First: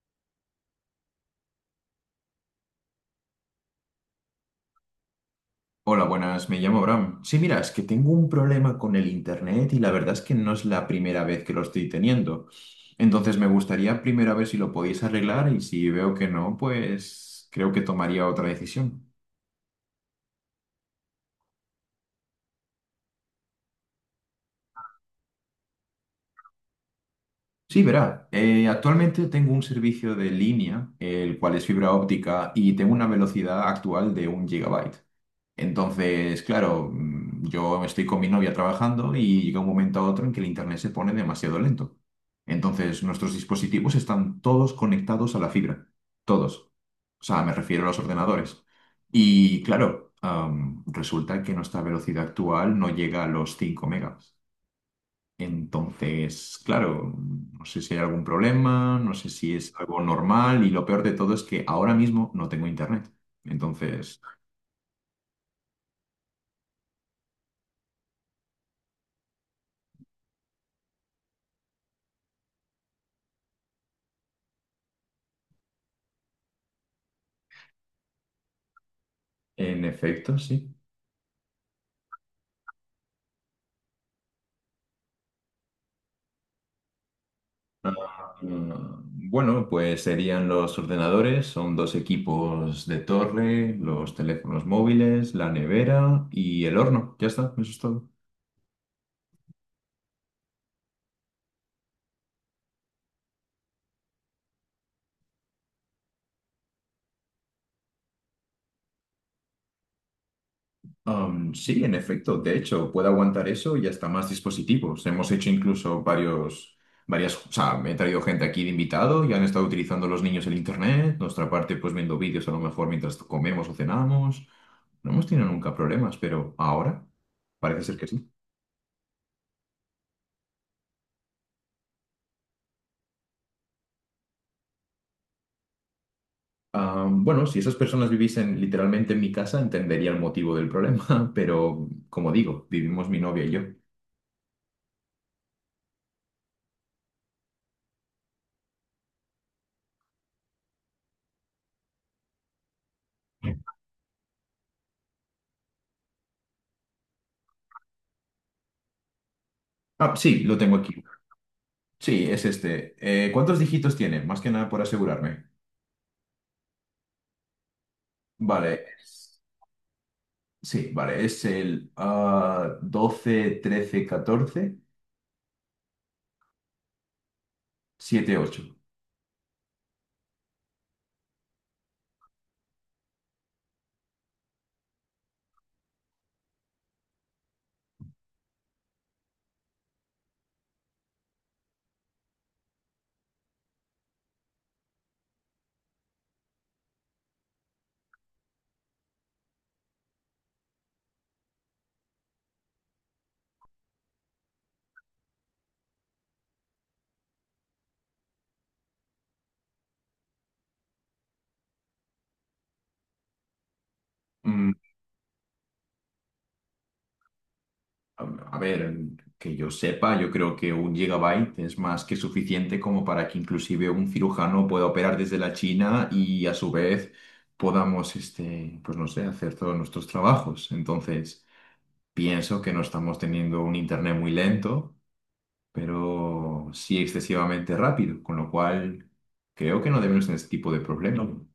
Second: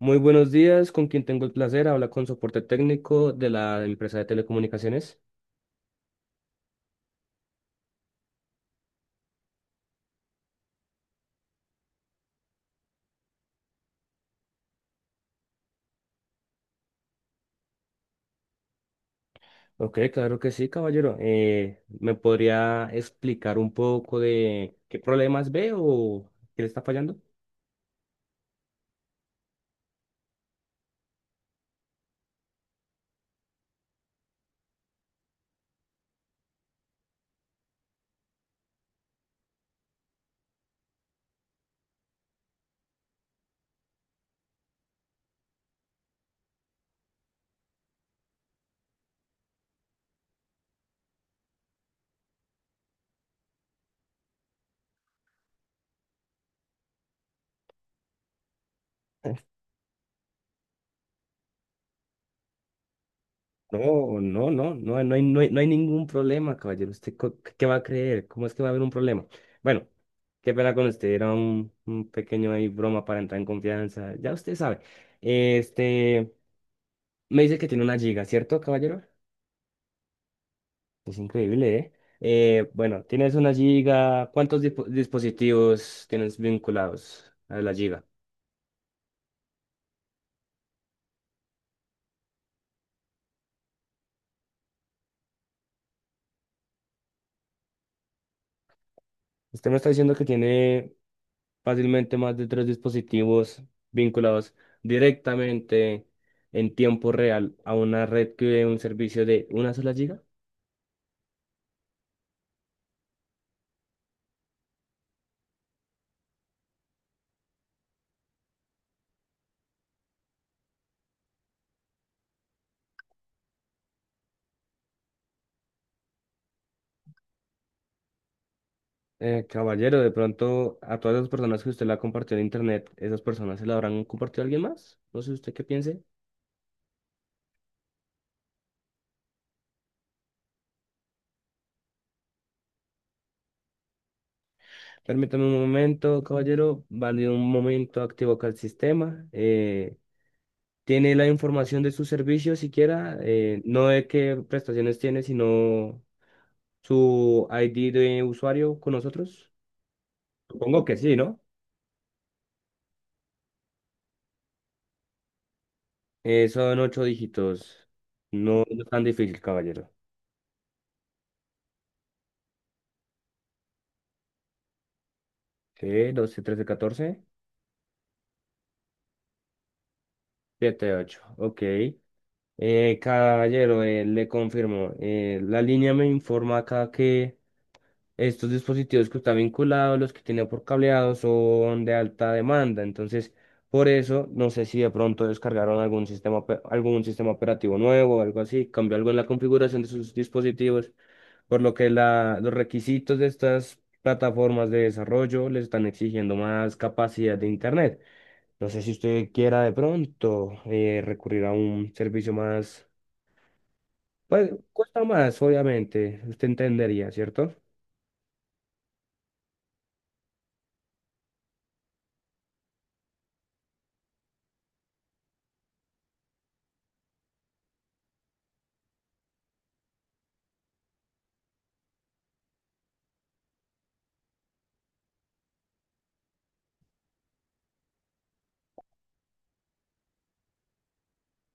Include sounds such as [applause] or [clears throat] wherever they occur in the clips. Muy buenos días, con quien tengo el placer, habla con soporte técnico de la empresa de telecomunicaciones. Hola, buenas, me llamo Bram. Sí, mira, es que tengo un problema con el internet y la verdad es que no es la primera vez que lo estoy teniendo. Entonces me gustaría primero ver si lo podéis arreglar y si veo que no, pues creo que tomaría otra decisión. Ok, claro que sí, caballero. ¿Me podría explicar un poco de qué problemas ve o qué le está fallando? Sí, verá, actualmente tengo un servicio de línea, el cual es fibra óptica y tengo una velocidad actual de un gigabyte. Entonces, claro, yo estoy con mi novia trabajando y llega un momento a otro en que el internet se pone demasiado lento. Entonces, nuestros dispositivos están todos conectados a la fibra, todos. O sea, me refiero a los ordenadores. Y claro, resulta que nuestra velocidad actual no llega a los 5 megas. Entonces, claro, no sé si hay algún problema, no sé Eh, si es algo normal y lo peor de todo es que ahora mismo no tengo internet. No, Entonces, no, no, no, no hay, no hay, no hay ningún problema, caballero. ¿Usted qué va a creer? ¿Cómo es que va a haber un problema? Bueno, qué pena con usted, era un pequeño ahí broma para entrar en confianza. Ya usted sabe. Este, me dice que tiene una giga, ¿cierto, caballero? en efecto, sí. Es increíble, ¿eh? Bueno, tienes una giga. ¿Cuántos dispositivos tienes vinculados a la giga? Ah, bueno, pues serían los ordenadores, son dos equipos de torre, los teléfonos móviles, la nevera y el horno. Ya está, eso es todo. Usted me está diciendo que tiene fácilmente más de tres dispositivos vinculados directamente en tiempo real a una red que dé un servicio de una sola giga. Sí, en efecto, de hecho, puede aguantar eso y hasta más dispositivos. Hemos hecho incluso varias, o sea, me he traído gente aquí de invitado y han estado utilizando los niños el internet, nuestra parte pues viendo vídeos a lo mejor mientras comemos o cenamos. No hemos tenido nunca problemas, pero ahora parece ser que sí. Caballero, de pronto a todas las personas que usted la compartió en internet, ¿esas personas se la habrán compartido a alguien más? No sé usted qué piense. Ah, bueno, si esas personas viviesen literalmente en mi casa, entendería el motivo del problema, [laughs] pero como digo, vivimos mi novia y yo. Permítame un momento, caballero. Vale, un momento, activo acá el sistema. ¿Tiene la información de su servicio siquiera, no de qué prestaciones tiene, sino su ID de usuario con nosotros? Ah, sí, lo tengo Supongo aquí. que sí, ¿no? Sí, es este. ¿Cuántos dígitos tiene? Más que nada por asegurarme. Son 8 dígitos. No, Vale, no es tan difícil, caballero. sí, vale, es el 12, 13, 14, Sí, doce trece catorce 7, 8. siete ocho Ok. Caballero, le confirmo. La línea me informa acá que Estos dispositivos que están vinculados, los que tienen por cableado, son de alta demanda. Entonces, por eso, no sé si de pronto descargaron algún sistema, algún sistema operativo nuevo o algo así, cambió algo en la configuración de sus dispositivos, por lo que los requisitos de estas plataformas de desarrollo les están exigiendo más capacidad de internet. No sé si usted quiera de pronto recurrir a un servicio más, pues cuesta más, obviamente, usted entendería, ¿cierto? A ver, que yo sepa, yo creo que un gigabyte es más que suficiente como para que inclusive un cirujano pueda operar desde la China y a su vez podamos, este, pues no sé, hacer todos nuestros trabajos. Entonces, pienso que no estamos teniendo un internet muy lento, pero sí excesivamente rápido, con lo cual creo que no debemos tener este tipo de problemas. No.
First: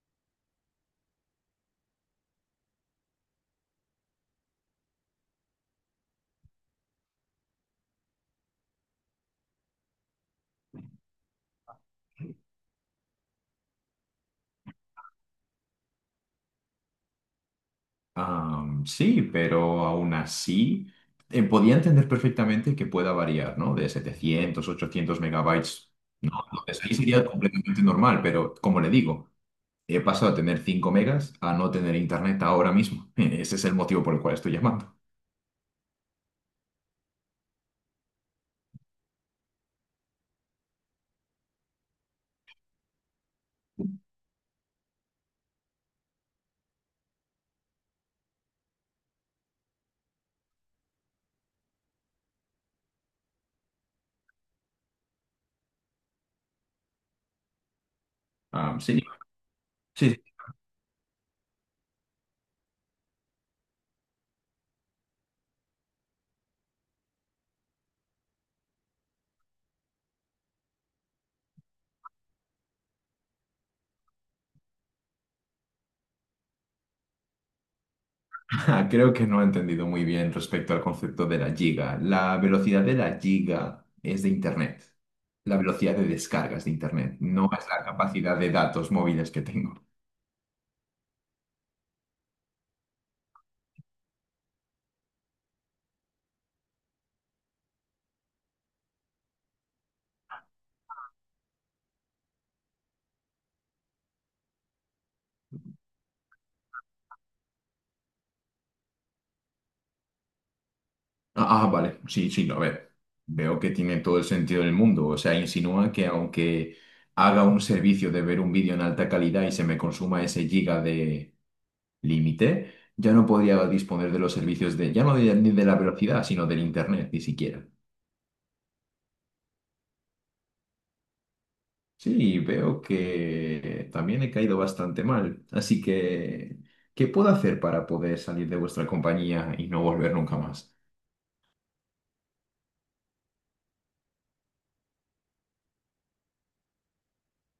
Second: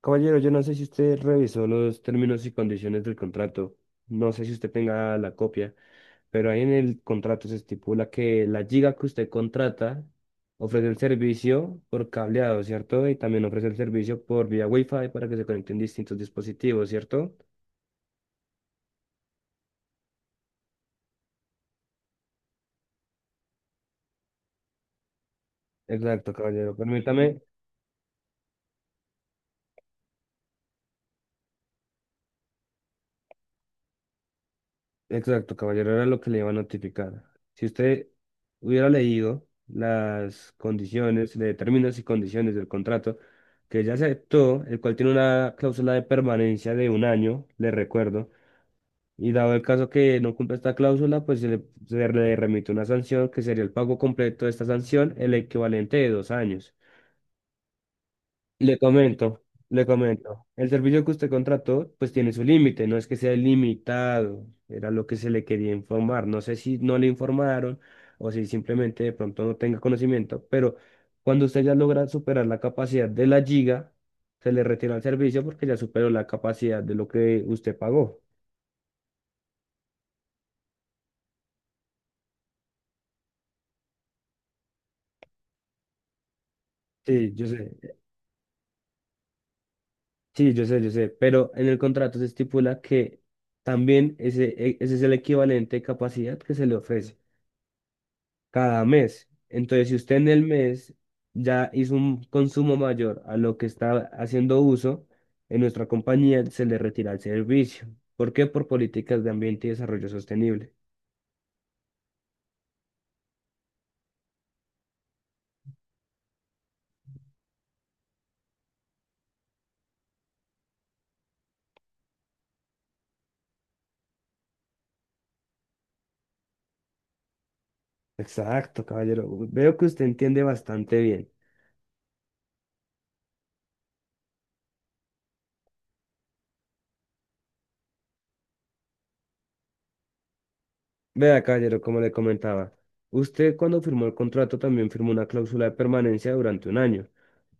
Caballero, yo no sé si usted revisó los términos y condiciones del contrato. No sé si usted tenga la copia, pero ahí en el contrato se estipula que la giga que usted contrata ofrece el servicio por cableado, ¿cierto? Y también ofrece el servicio por vía Wi-Fi para que se conecten distintos dispositivos, ¿cierto? Sí, pero aún así podía entender perfectamente que pueda variar, ¿no? De 700-800 megabytes. Exacto, caballero. Entonces, ahí sería Permítame, completamente normal, pero como le digo, he pasado a tener 5 megas a no tener internet ahora mismo. [laughs] Ese es el motivo por el cual estoy llamando. exacto, caballero, era lo que le iba a notificar. Si usted hubiera leído las condiciones, de términos y condiciones del contrato que ya aceptó, el cual tiene una cláusula de permanencia de 1 año, le recuerdo, y dado el caso que no cumpla esta cláusula, pues se le remite una sanción que sería el pago completo de esta sanción, el equivalente de 2 años. Le Sí, comento, le sí, comento. El servicio que usted contrató, pues tiene su límite, no es que sea limitado, era lo que se le quería informar. No sé si no le informaron o si simplemente de pronto no tenga conocimiento, pero cuando usted ya logra superar la capacidad de la giga, se le retira el servicio porque ya superó la capacidad de lo que usted pagó. [laughs] creo que no he entendido muy bien respecto al concepto de la giga. La velocidad de la giga es de internet. La velocidad de descargas de internet, Sí, yo no es la sé, capacidad de datos móviles que tengo. sí, yo sé, pero en el contrato se estipula que también ese es el equivalente de capacidad que se le ofrece cada mes. Entonces, si usted en el mes ya hizo un consumo mayor a lo que está haciendo uso, en nuestra compañía se le retira el servicio. ¿Por qué? Por políticas de ambiente y desarrollo sostenible. Ah, ah, vale, sí, sí, no, a ver, veo que tiene todo el sentido del mundo. O sea, insinúa que aunque haga un servicio de ver un vídeo en alta calidad y se me consuma ese giga de límite, ya no podría disponer de los servicios de, ya no de, ni de la velocidad, sino del internet, ni siquiera. Exacto, caballero. Veo que usted entiende bastante bien. Sí, veo que también he caído bastante mal. Así que, ¿qué puedo hacer para poder salir de vuestra compañía y no volver nunca más? Vea, caballero, como le comentaba, usted cuando firmó el contrato también firmó una cláusula de permanencia durante 1 año.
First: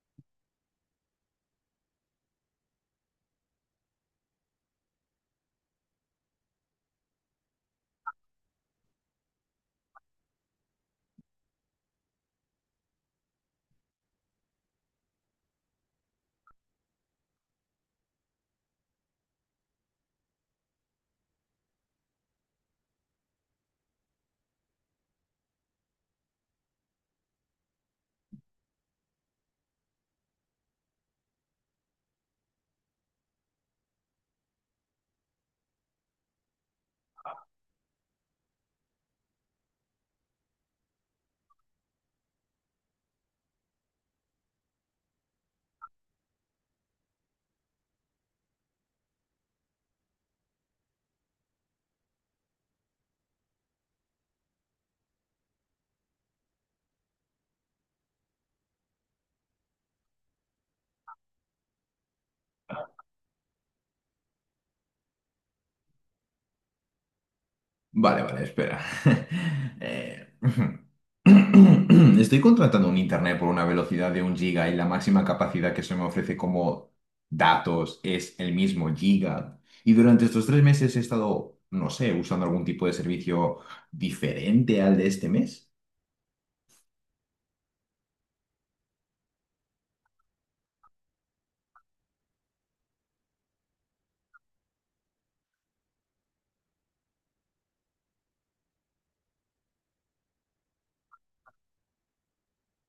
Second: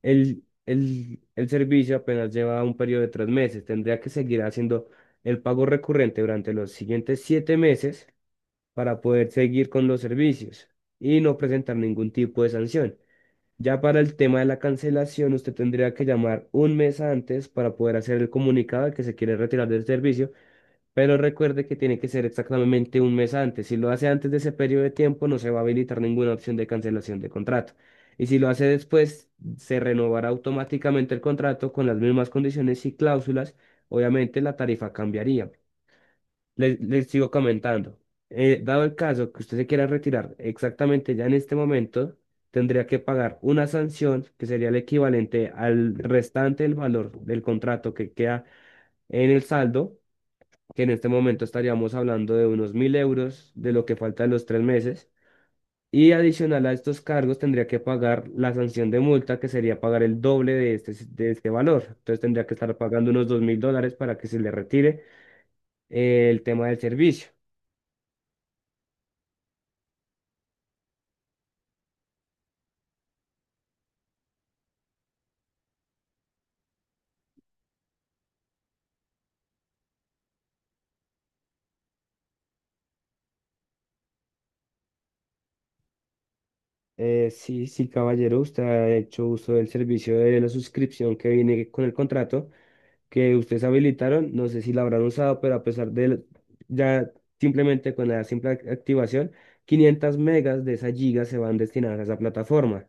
El servicio apenas lleva un periodo de 3 meses. Tendría que seguir haciendo el pago recurrente durante los siguientes 7 meses para poder seguir con los servicios y no presentar ningún tipo de sanción. Ya para el tema de la cancelación, usted tendría que llamar 1 mes antes para poder hacer el comunicado de que se quiere retirar del servicio, pero recuerde que tiene que ser exactamente 1 mes antes. Si lo hace antes de ese periodo de tiempo, no se va a habilitar ninguna opción de cancelación de contrato. Y si lo hace después, se renovará automáticamente el contrato con las mismas condiciones y cláusulas. Obviamente la tarifa cambiaría. Les sigo comentando. Dado el caso que usted se quiera retirar exactamente ya en este momento, tendría que pagar una sanción que sería el equivalente al restante del valor del contrato que queda en el saldo, que en este momento estaríamos hablando de unos 1.000 € de lo que falta de los 3 meses. Y adicional a estos cargos tendría que pagar la sanción de multa, que sería pagar el doble de este valor. Entonces tendría que estar pagando unos $2.000 para que se le retire el tema del servicio. Vale, vale, espera. [laughs] Eh, [clears throat] Estoy contratando un internet por una velocidad de un giga y la máxima capacidad que se me ofrece como datos es el mismo giga. Y durante estos 3 meses he estado, no sé, usando algún tipo de servicio diferente al de este mes. Sí, sí, caballero, usted ha hecho uso del servicio de la suscripción que viene con el contrato que ustedes habilitaron, no sé si la habrán usado, pero a pesar de ya, simplemente con la simple activación, 500 megas de esas gigas se van destinadas a esa plataforma.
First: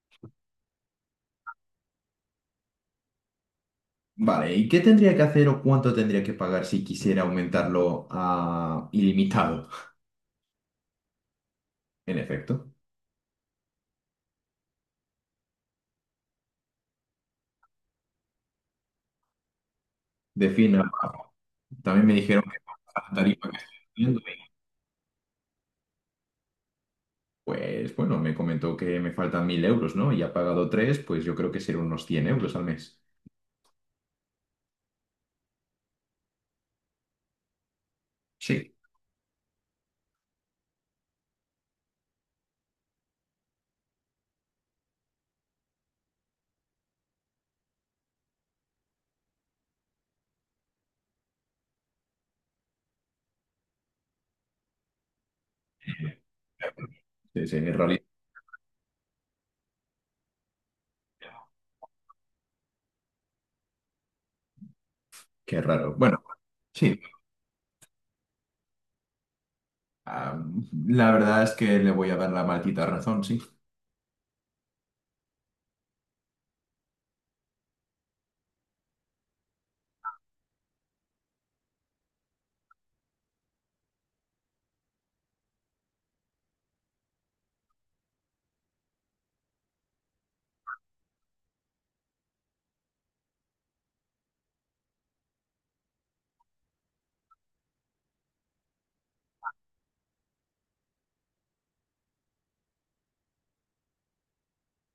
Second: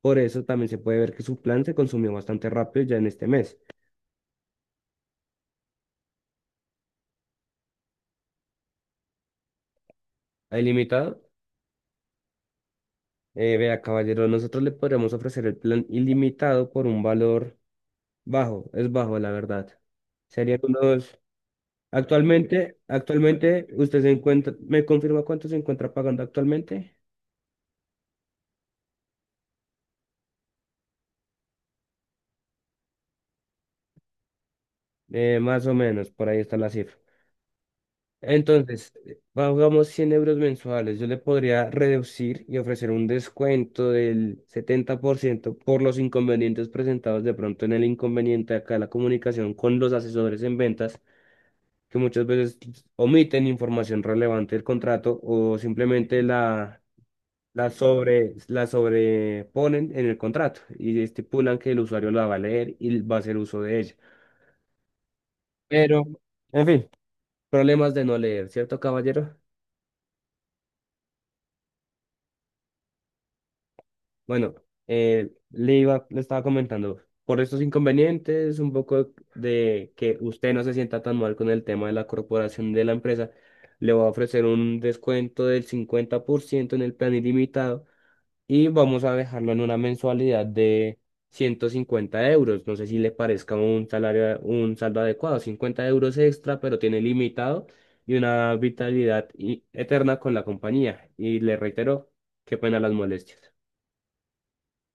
Por eso también se puede ver que su plan se consumió bastante rápido ya en este mes. Vale, ¿y qué tendría que hacer o cuánto tendría que pagar si quisiera aumentarlo a ilimitado? ¿A ilimitado? En efecto, Vea, caballero, nosotros le podríamos ofrecer el plan ilimitado por un valor bajo, es bajo, la verdad. Serían defina. unos... También me dijeron que Actualmente, la tarifa que actualmente, usted estoy... se encuentra, ¿me confirma cuánto se encuentra pagando actualmente? Pues bueno, me comentó que me faltan 1.000 euros, ¿no? Y ha pagado tres, pues yo creo que serán unos 100 euros al mes. Más o menos, por ahí está la cifra. Sí. Entonces, pagamos 100 € mensuales. Yo le podría reducir y ofrecer un descuento del 70% por los inconvenientes presentados de pronto en el inconveniente acá de la comunicación con los asesores en ventas, que muchas veces omiten información relevante del contrato o simplemente Sí, sí, en realidad, la sobreponen en el contrato y estipulan que el usuario la va a leer y va a hacer uso de ella. qué raro. Pero, Bueno, en fin, sí, problemas de no leer, ¿cierto, caballero? ah, la verdad es que le voy a dar la maldita razón, sí. Bueno, le estaba comentando, por estos inconvenientes, un poco de que usted no se sienta tan mal con el tema de la corporación de la empresa, le voy a ofrecer un descuento del 50% en el plan ilimitado y vamos a dejarlo en una mensualidad de 150 euros. No sé si le parezca un salario, un saldo adecuado, 50 € extra, pero tiene limitado y una vitalidad eterna con la compañía. Y le reitero, qué pena las molestias.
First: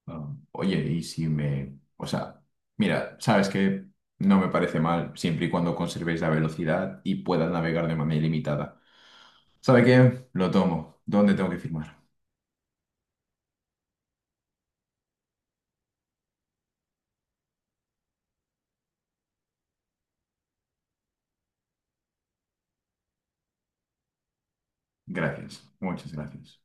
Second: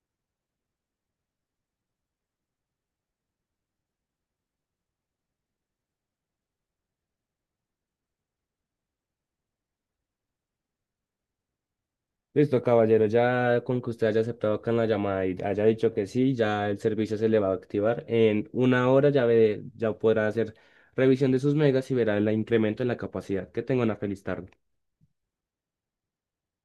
Ah, oye, y si me... O sea, mira, sabes que no me parece mal siempre y cuando conservéis la velocidad y puedas navegar de manera ilimitada. ¿Sabe qué? Lo tomo. ¿Dónde tengo que firmar? Listo, caballero, ya con que usted haya aceptado acá en la llamada y haya dicho que sí, ya el servicio se le va a activar. En 1 hora ya ve, ya podrá hacer revisión de sus megas y verá el incremento en la capacidad. Que tenga una feliz tarde. Gracias, muchas gracias.